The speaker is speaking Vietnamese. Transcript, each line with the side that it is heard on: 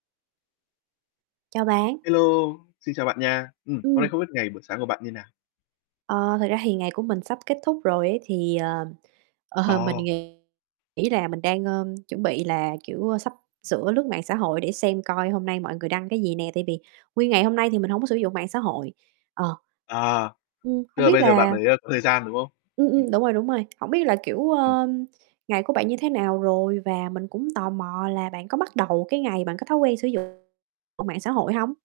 right: Chào bạn.
left: Hello, xin chào bạn nha. Ừm, hôm nay
right: Ừm.
left: không biết ngày buổi sáng của bạn như nào?
right: Ờ, thực ra thì ngày của mình sắp kết thúc rồi ấy thì, ờ, ờ, mình
left: Ồ.
right: nghĩ nghĩ là mình đang, ơ, chuẩn bị là, kiểu, ơ, sắp sửa lướt mạng xã hội để xem coi hôm nay mọi người đăng cái gì nè, tại vì nguyên ngày hôm nay thì mình hổng có sử dụng mạng xã hội. Ờ.
left: À.
right: Ừm,
left: Tức
right: hông
left: là
right: biết
left: bây giờ bạn
right: là
left: mới, ơ, có thời gian, đúng không?
right: Ừm, ừm,
left: Ừm.
right: đúng rồi, đúng rồi, hổng biết là, kiểu,
left: [unintelligible]
right: ơ, ngày của bạn như thế nào rồi và mình cũng tò mò là bạn có bắt đầu cái ngày bằng cái thói quen sử dụng ờ, mạng xã hội hông?